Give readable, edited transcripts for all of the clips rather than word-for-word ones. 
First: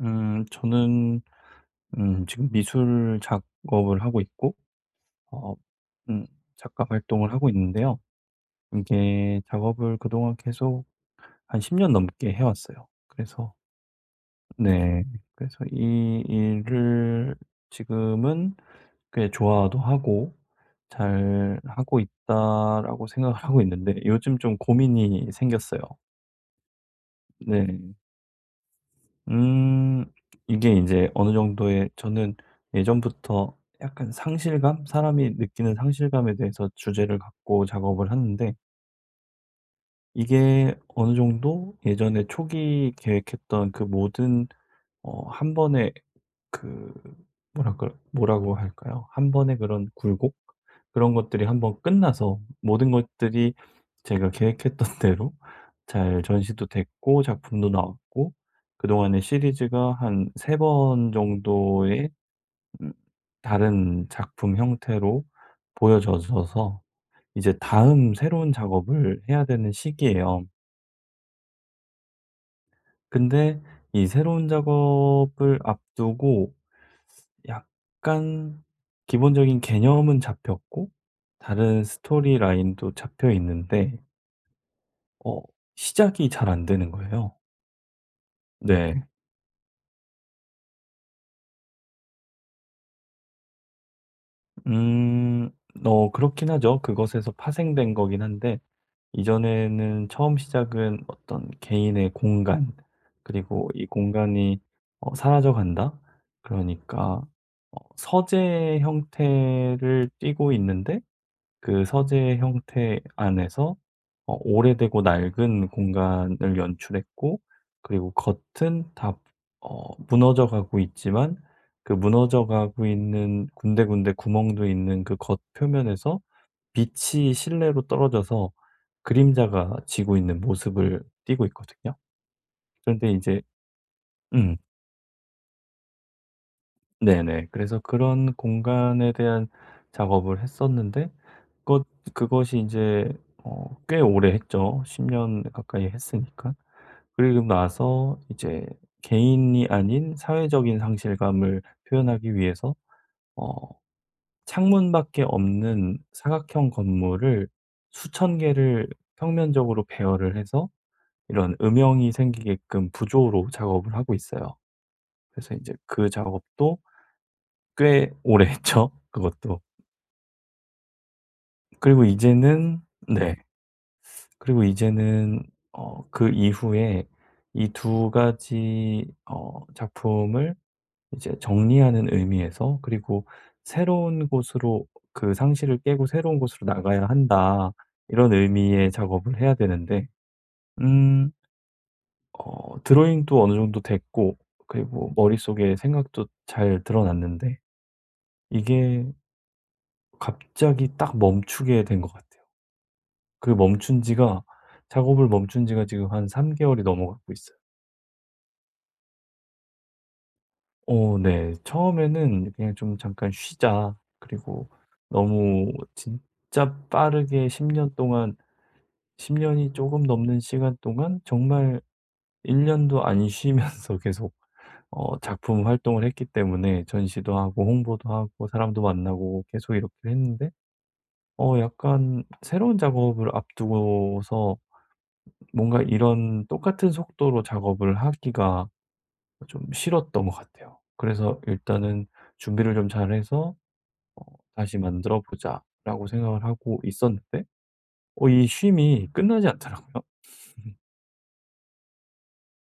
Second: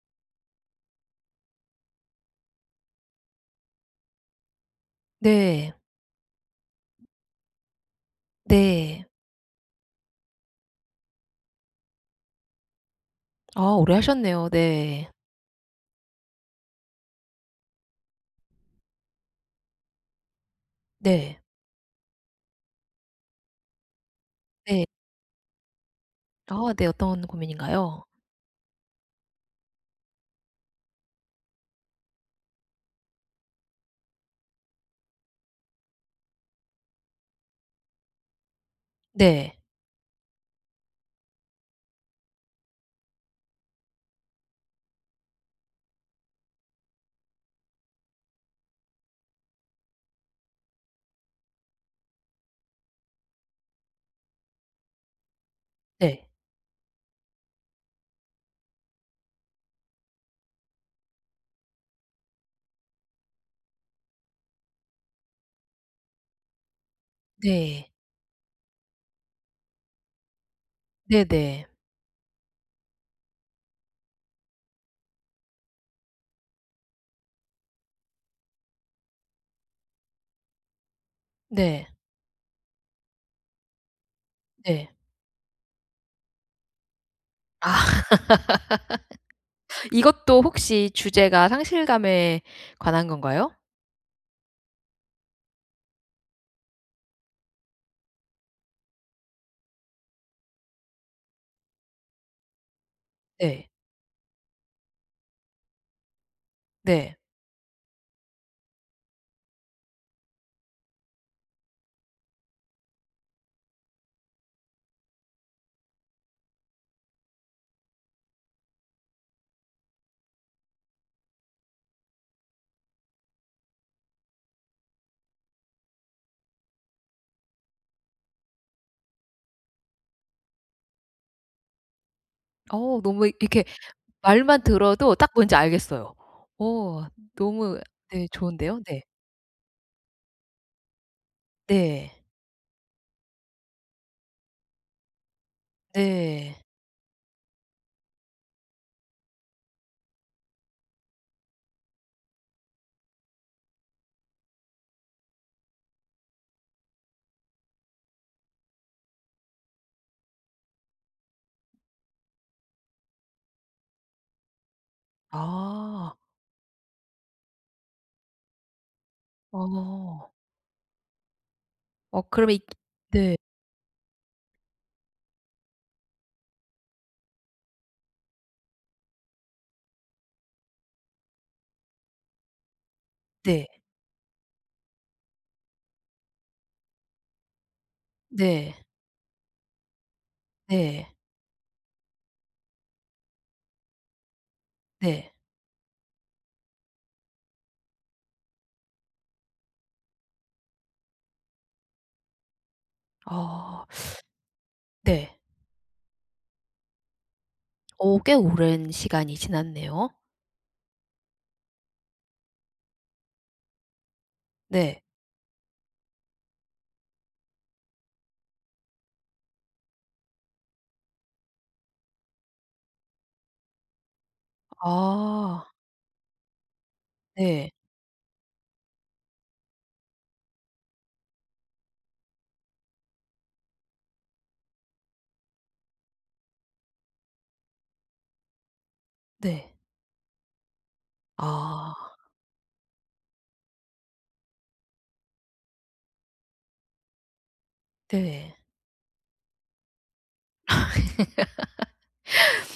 저는 지금 미술 작업을 하고 있고 어 네. 음 작가 활동을 하고 있는데요. 네. 이게 작업을 그동안 계속 한 10년 넘게 해 왔어요. 그래서 아 오래 하셨네요. 네. 네. 그래서 이 일을 지금은 꽤 좋아도 하고 네. '잘 하고 있다.'라고 생각을 하고 있는데 요즘 좀 네. 고민이 생겼어요. 아 네. 어떤 네. 고민인가요? 음. 이게 이제 어느 정도의 저는 예전부터 약간 상실감? 사람이 느끼는 상실감에 대해서 주제를 갖고 작업을 하는데 네. 이게 어느 정도 예전에 초기 계획했던 그 모든 한 번에 그 뭐랄까 뭐라고 할까요? 한 번의 그런 굴곡? 그런 것들이 한번 끝나서 모든 것들이 제가 계획했던 대로 잘 네. 전시도 됐고 작품도 나왔고 그동안의 시리즈가 한 세 번 정도의 음 다른 작품 형태로 보여져서 이제 네. 다음 새로운 작업을 해야 되는 시기예요. 네 네. 네. 근데 이 새로운 작업을 앞두고 약간 기본적인 개념은 잡혔고 다른 네. 스토리 라인도 잡혀 있는데 네. 어 시작이 잘 안 되는 거예요. 아 네. 이것도 혹시 주제가 상실감에 관한 건가요? 음. 그렇긴 하죠. 그것에서 파생된 거긴 한데 이전에는 처음 시작은 어떤 개인의 공간, 네. 그리고 이 공간이 사라져 간다. 네. 그러니까 서재 형태를 띠고 있는데 그 서재 형태 안에서 오래되고 낡은 공간을 연출했고, 그리고 겉은 다 무너져 가고 있지만 그 무너져 가고 있는 군데군데 구멍도 있는 그 겉 표면에서 빛이 실내로 떨어져서 그림자가 지고 있는 모습을 띠고 있거든요. 어 그런데 너무 이제 이렇게 음. 말만 들어도 딱 뭔지 알겠어요. 어 네네. 그래서 너무 네 그런 좋은데요. 네. 공간에 대한 작업을 했었는데 그것 네. 그것이 이제 꽤 오래 했죠. 10년 가까이 했으니까. 네. 그리고 나서 이제 개인이 아닌 사회적인 상실감을 표현하기 위해서 어 창문밖에 없는 사각형 건물을 수천 개를 평면적으로 배열을 해서 이런 음영이 생기게끔 부조로 작업을 하고 있어요. 그래서 이제 그 아. 작업도 꽤 오래 했죠, 그것도. 어. 그리고 어 그러면 이 이제는 네. 네. 그리고 이제는 그 이후에 이 두 가지 작품을 이제 정리하는 의미에서, 그리고 네. '새로운 곳으로 그 상실을 깨고 새로운 곳으로 나가야 한다.' 이런 네. 의미의 작업을 해야 되는데 네. 음 드로잉도 어느 정도 됐고, 그리고 네. 머릿속에 생각도 잘 드러났는데 이게 갑자기 딱 멈추게 된 것 같아요. 그 아 멈춘 지가 작업을 네. 멈춘 지가 지금 한 3 개월이 넘어가고 있어요. 어 꽤 오랜 시간이 지났네요. 네. 처음에는 그냥 좀 '잠깐 쉬자.' 그리고 네. 너무 진짜 빠르게 10년 동안, 10 년이 조금 넘는 시간 동안 정말 1 년도 안 쉬면서 계속 아 작품 활동을 했기 때문에 전시도 하고 네. 홍보도 하고 사람도 만나고 계속 이렇게 했는데 약간 새로운 작업을 앞두고서 뭔가 이런 똑같은 속도로 작업을 하기가 좀 네. 싫었던 것 같아요. 그래서 일단은 아 '준비를 좀 잘해서 어 다시 만들어 보자.'라고 생각을 하고 있었는데 이 네. 쉼이 끝나지 않더라고요.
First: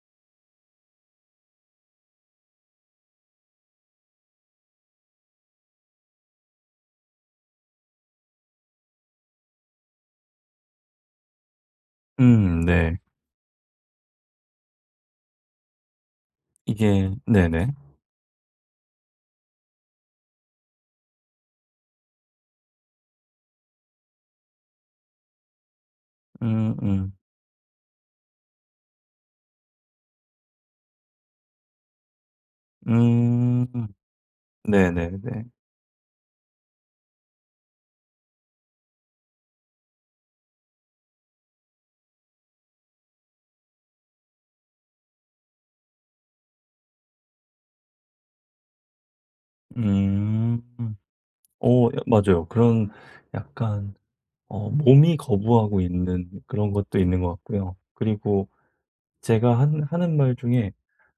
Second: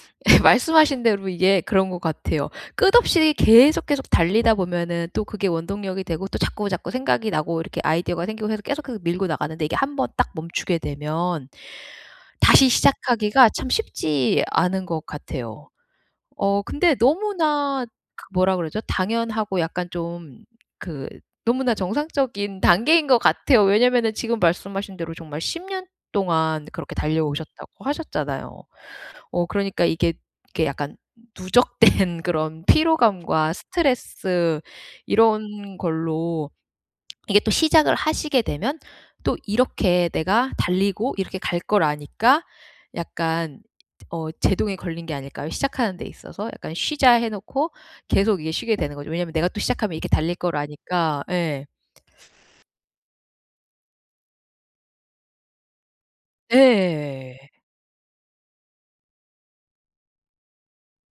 말씀하신 대로 이게 그런 것 같아요. 끝없이 계속, 계속 달리다 보면은 또 그게 원동력이 되고 또 자꾸, 자꾸 생각이 나고 이렇게 아이디어가 생기고 해서 계속, 계속 밀고 나가는데 이게 한번 딱 멈추게 되면 다시 네. 시작하기가 참 쉽지 않은 것 같아요. 어 근데 이게 네네. 너무나 그 뭐라 그러죠? 당연하고 약간 좀 그 너무나 정상적인 단계인 것 같아요. 왜냐면은 지금 말씀하신 대로 정말 10년 동안 음 그렇게 음. 달려오셨다고 하셨잖아요. 어 그러니까 이게 약간 누적된 그런 피로감과 음. 스트레스 네네네. 이런 걸로 이게 또 시작을 하시게 되면 또 이렇게 내가 달리고 이렇게 갈 걸 아니까 약간 어 제동이 걸린 게 아닐까요? 시작하는 데 있어서 약간 쉬자 해 놓고 계속 이게 쉬게 되는 거죠. 왜냐하면 내가 또 시작하면 이렇게 달릴 걸 음. 아니까 예. 오 맞아요. 그런 약간 몸이 거부하고 있는 그런 것도 있는 것 예. 같고요. 그리고 제가 한 하는 말 중에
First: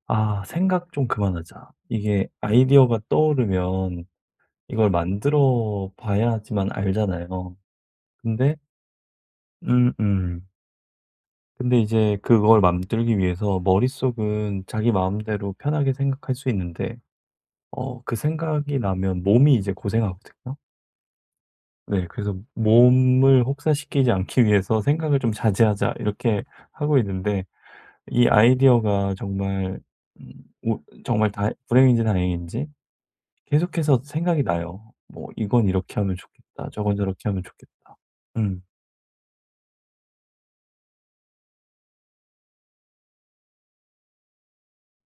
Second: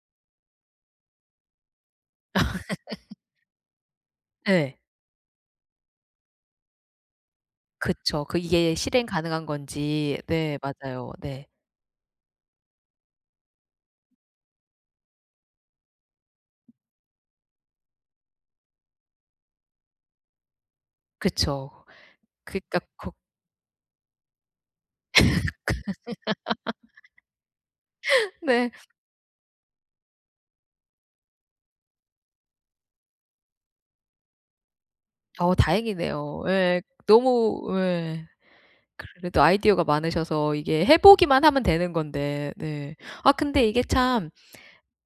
'아 생각 좀 그만하자.' 이게 아이디어가 떠오르면 예. 이걸 만들어 봐야지만 알잖아요. 그쵸. 그 근데 이게 실행 가능한 건지. 음음. 네 맞아요. 네. 근데 이제 그걸 만들기 위해서 머릿속은 자기 마음대로 편하게 생각할 수 있는데 그 생각이 나면 몸이 이제 고생하거든요. 그쵸. 네. 그래서 그니까 거 '몸을 혹사시키지 않기 위해서 생각을 좀 자제하자.' 이렇게 하고 있는데 이 네. 아이디어가 정말 음 오, 정말 다 불행인지 다행인지 계속해서 생각이 나요. 뭐 어 '이건 이렇게 하면 다행이네요. 좋겠다. 예. 저건 저렇게 하면 너무 좋겠다.' 예. 음. 그래도 아이디어가 많으셔서 이게 해 보기만 하면 되는 건데 네. 아 근데 이게 참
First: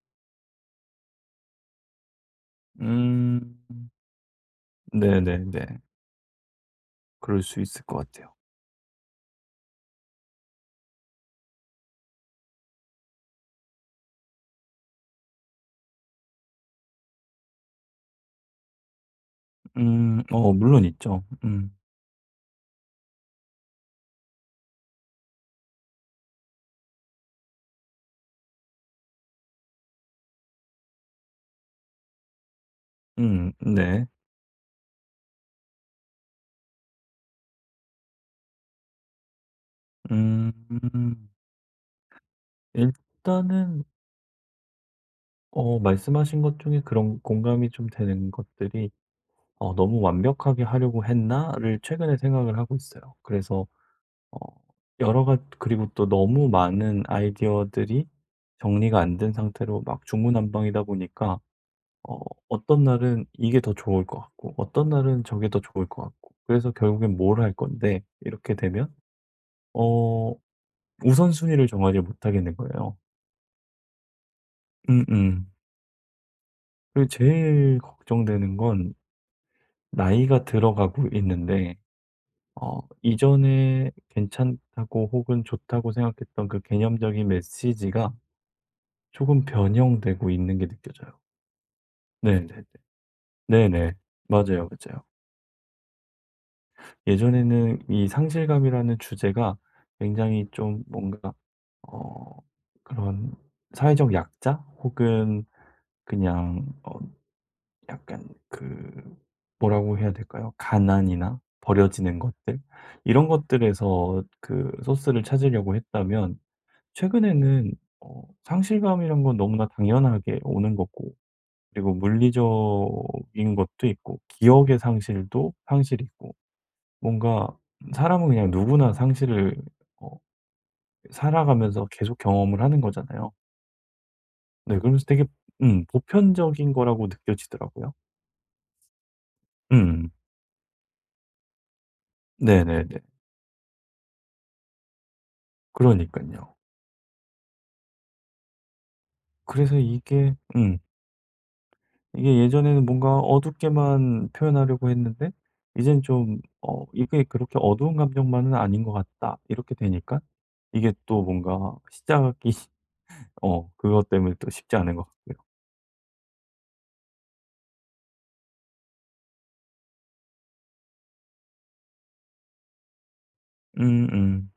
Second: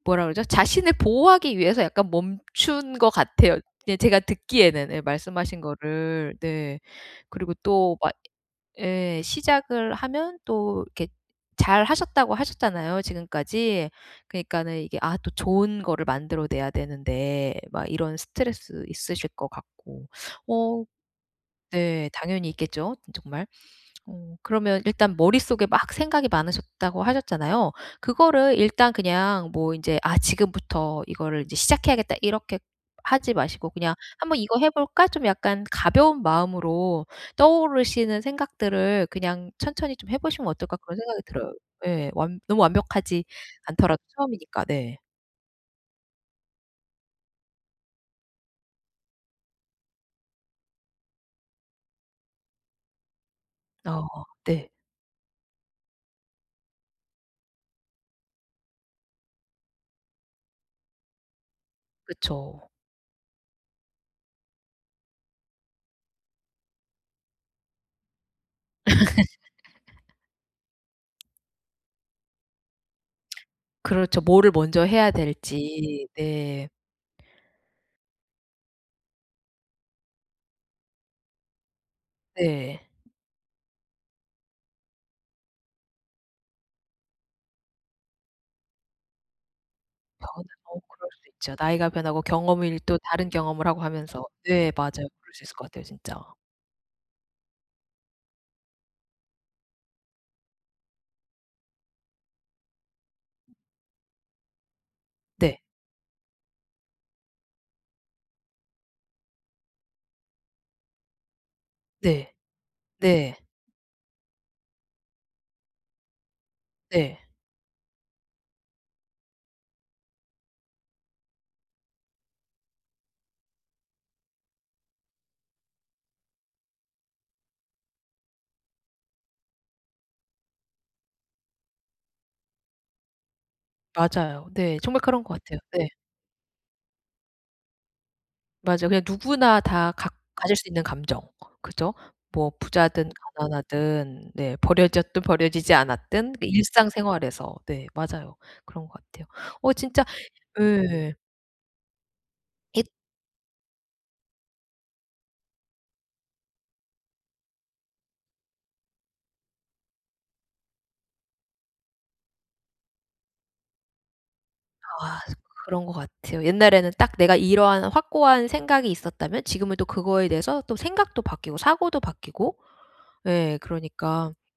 뭐라 그러죠? 자신을 보호하기 위해서 약간 멈춘 것 음. 같아요. 예 제가 듣기에는 예 말씀하신 네네네. 거를. 네. 그럴 그리고 수 있을 또 것 막 같아요. 예 시작을 하면 또 이렇게 잘하셨다고 하셨잖아요 지금까지. 그니까는 이게 아 또 좋은 거를 만들어 내야 되는데 막 이런 스트레스 있으실 것 같고. 음. 물론 어 있죠. 음. 네. 당연히 있겠죠 정말. 어 그러면 일단 머릿속에 막 생각이 많으셨다고 하셨잖아요. 그거를 일단 그냥 뭐 이제 '아 지금부터 이거를 이제 시작해야겠다.' 이렇게 하지 음. 마시고 그냥 네. '한번 이거 해 볼까?' 좀 약간 가벼운 마음으로 떠오르시는 생각들을 그냥 '천천히 좀 해 보시면 어떨까?' 그런 음. 생각이 들어요. 예. 완 너무 완벽하지 일단은 않더라도 처음이니까. 네. 말씀하신 것 중에 그런 공감이 좀 되는 것들이 '어 너무 완벽하게 하려고 했나?'를 최근에 생각을 하고 있어요. 그래서 어 어 네. 여러 가 그리고 또 너무 많은 아이디어들이 정리가 안 된 상태로 막 중구난방이다 보니까 그어 죠 어떤 날은 이게 더 좋을 것 같고 어떤 날은 저게 더 좋을 것 같고, 그래서 결국엔 뭘 할 건데 이렇게 되면 어 우선순위를 정하지 못하게 된 거예요. 그렇죠. 뭐를 먼저 해야 음음. 될지. 네. 그리고 제일 걱정되는 건 나이가 들어가고 있는데 네. 이전에 괜찮다고 혹은 좋다고 생각했던 그 개념적인 메시지가 조금 변 변형되고 는 있는 게 어 그럴 느껴져요. 수 있죠. 나이가 변하고 네네네. 경험을 또 다른 경험을 하고 네네. 하면서. 맞아요, 네 맞아요. 맞아요. 그럴 수 있을 것 같아요 진짜. 예전에는 이 상실감이라는 주제가 굉장히 좀 뭔가 어 그런 사회적 약자 혹은 네. 그냥 약간 그 뭐라고 해야 될까요? 가난이나 버려지는 네. 것들, 이런 네. 것들에서 그 소스를 찾으려고 했다면, 네. 최근에는 상실감이란 건 너무나 당연하게 오는 거고, 그리고 물리적인 것도 있고 기억의 상실도 상실이고, 뭔가 사람은 그냥 누구나 상실을 어 살아가면서 계속 경험을 하는 거잖아요. 맞아요. 네, 네. 정말 그러면서 그런 되게 것 같아요. 네. 보편적인 거라고 느껴지더라고요. 맞아요. 그냥 누구나 다 음. 갖 가질 수 있는 감정. 그죠? 뭐 네네네. 부자든 가난하든 네 버려졌든 버려지지 그러니까 않았든 요 그 일상생활에서. 네 맞아요. 그런 것 같아요. 어 그래서 진짜 이게 예. 예전에는 뭔가 어둡게만 표현하려고 했는데 이젠 좀 '이게 그렇게 어두운 감정만은 아닌 것 같다.' 이렇게 되니까 이게 또 뭔가 시작이, 그것 때문에 또 쉽지 않은 것 아 같고요. 그런 것 같아요. 옛날에는 딱 내가 이러한 확고한 생각이 있었다면 지금은 또 그거에 대해서 또 생각도 바뀌고 사고도 바뀌고 예 음음. 그러니까 음.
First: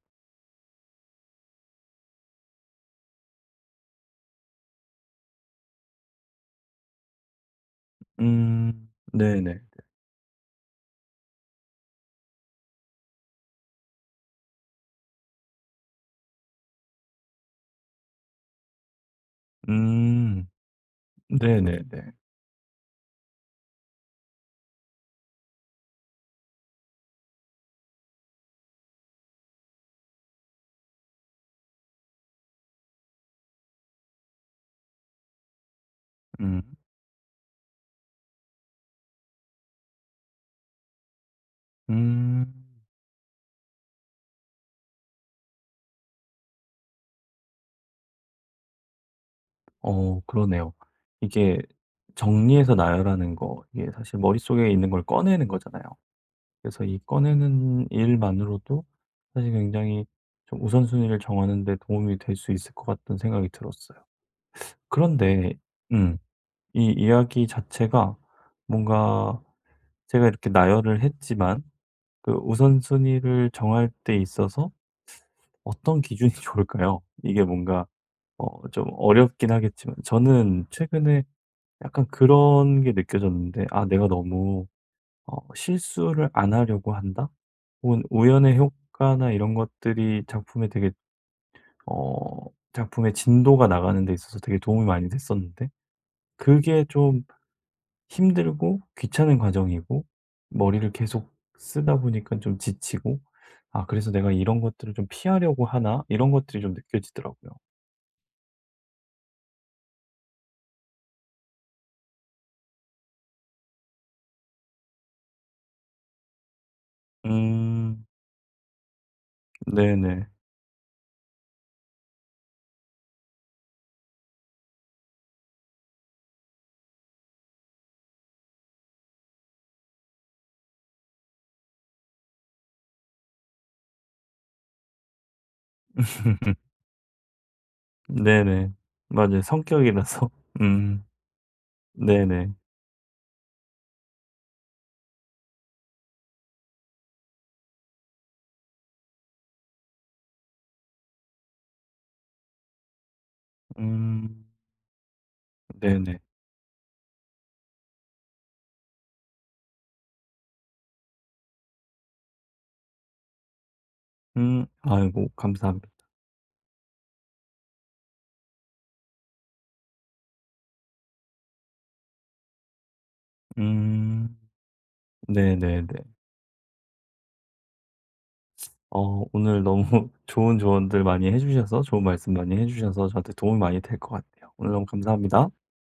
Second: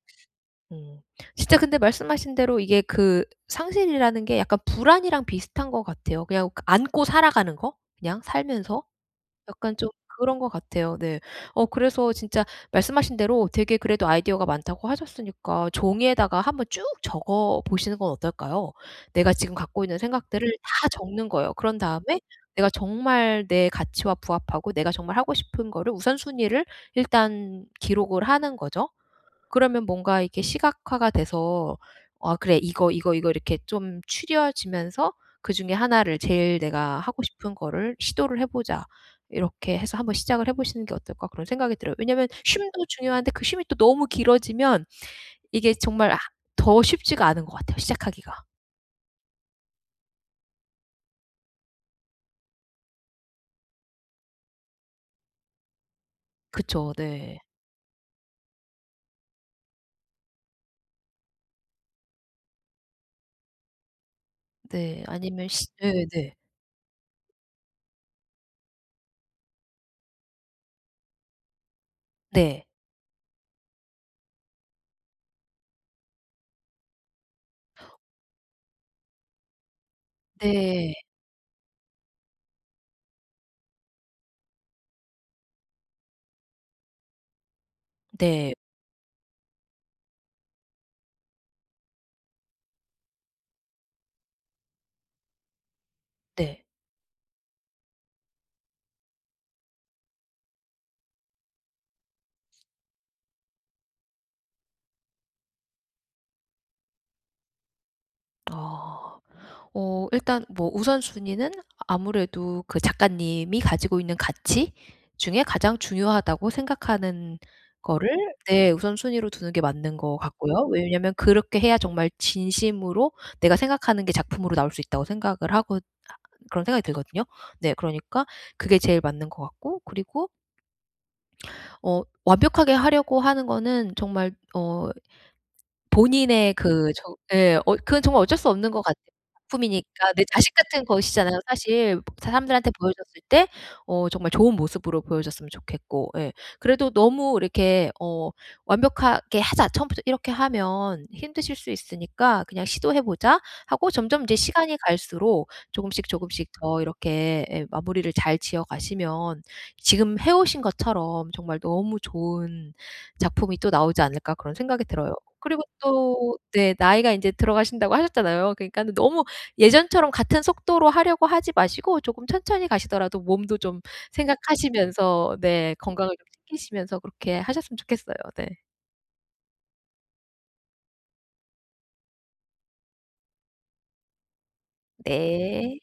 음 진짜 근데 말씀하신 대로 이게 그 상실이라는 게 약간 불안이랑 비슷한 것 같아요. 그냥 그 안고 살아가는 거 그냥 살면서. 네네. 약간 좀 그런 것 같아요. 네. 어 그래서 진짜 말씀하신 대로 되게 그래도 아이디어가 많다고 하셨으니까 종이에다가 한번 쭉 적어 보시는 건 어떨까요? 내가 지금 갖고 있는 음. 생각들을 다 적는 거예요. 그런 네네네. 다음에 내가 정말 내 가치와 부합하고 내가 정말 하고 싶은 거를 우선순위를 일단 기록을 하는 거죠. 그러면 뭔가 이게 시각화가 돼서 '아 그래. 이거, 이거, 이거.' 이렇게 좀 추려지면서 그중에 하나를 제일 음. '내가 하고 싶은 거를 시도를 해 보자.' 이렇게 해서 한번 시작을 해 보시는 게 어떨까 그런 생각이 들어요. 왜냐면 음. 쉼도 중요한데 그 쉼이 또 너무 길어지면 이게 정말 아 더 쉽지가 않은 것 같아요 시작하기가. 그러네요. 이게 정리해서 나열하는 거, 이게 사실 머릿속에 있는 걸 꺼내는 거잖아요. 그래서 그쵸. 이 네. 꺼내는 일만으로도 사실 굉장히 좀 우선순위를 정하는 데 도움이 될 수 있을 것 같다는 생각이 들었어요. 네. 아니면 그런데 시 네 음 네. 이 이야기 자체가 뭔가 제가 이렇게 나열을 했지만 그 네. 우선순위를 정할 때 있어서 어떤 기준이 좋을까요? 이게 뭔가 좀 어렵긴 하겠지만 저는 네. 최근에 약간 그런 게 느껴졌는데 '아 내가 너무 실수를 안 하려고 한다.' 혹은 네. 우연의 효과나 이런 것들이 작품에 되게 어 작품의 진도가 나가는 데 있어서 되게 도움이 많이 됐었는데 네. 그게 좀 힘들고 귀찮은 과정이고 머리를 계속 쓰다 보니까 좀 지치고 '아 그래서 내가 이런 것들을 좀 피하려고 하나?' 이런 것들이 좀 느껴지더라고요. 아. 어 일단 뭐 우선순위는 아무래도 그 작가님이 가지고 있는 가치 중에 가장 중요하다고 생각하는 음. 거를 네 우선순위로 두는 게 맞는 것 네네. 같고요. 왜냐면 하 그렇게 해야 정말 진심으로 내가 생각하는 게 작품으로 나올 수 있다고 생각을 하고 그런 생각이 들거든요. 네 그러니까 그게 제일 맞는 것 같고 그리고 어 완벽하게 하려고 하는 거는 정말 어 본인의 그 저 예. 어 그건 정말 어쩔 수 없는 네네. 것 같아요. 맞아요. 작품이니까 내 성격이라서. 자식 같은 음. 것이잖아요 사실. 네네. 사람들한테 보여줬을 때 어 정말 좋은 모습으로 보여줬으면 좋겠고 예. 그래도 너무 이렇게 어 '완벽하게 하자. 처음부터 이렇게 하면 힘드실 수 있으니까 그냥 시도해 보자.' 하고 점점 이제 음. 시간이 갈수록 조금씩 네네. 조금씩 더 이렇게 예 마무리를 잘 지어 가시면 지금 해 오신 것처럼 정말 너무 좋은 작품이 또 나오지 않을까 그런 음. 생각이 들어요. 아이고, 그리고 감사합니다. 또 네 나이가 인제 들어가신다고 하셨잖아요. 그러니까는 너무 예전처럼 같은 속도로 하려고 하지 마시고 조금 천천히 가시더라도 몸도 좀 음. 생각하시면서 네 네네네. 건강을 좀 챙기시면서 그렇게 하셨으면 좋겠어요. 네. 오늘 너무 좋은 조언들 많이 해 주셔서, 좋은 말씀 많이 해 주셔서 저한테 도움이 많이 될 것 같아요. 오늘 너무 감사합니다. 네.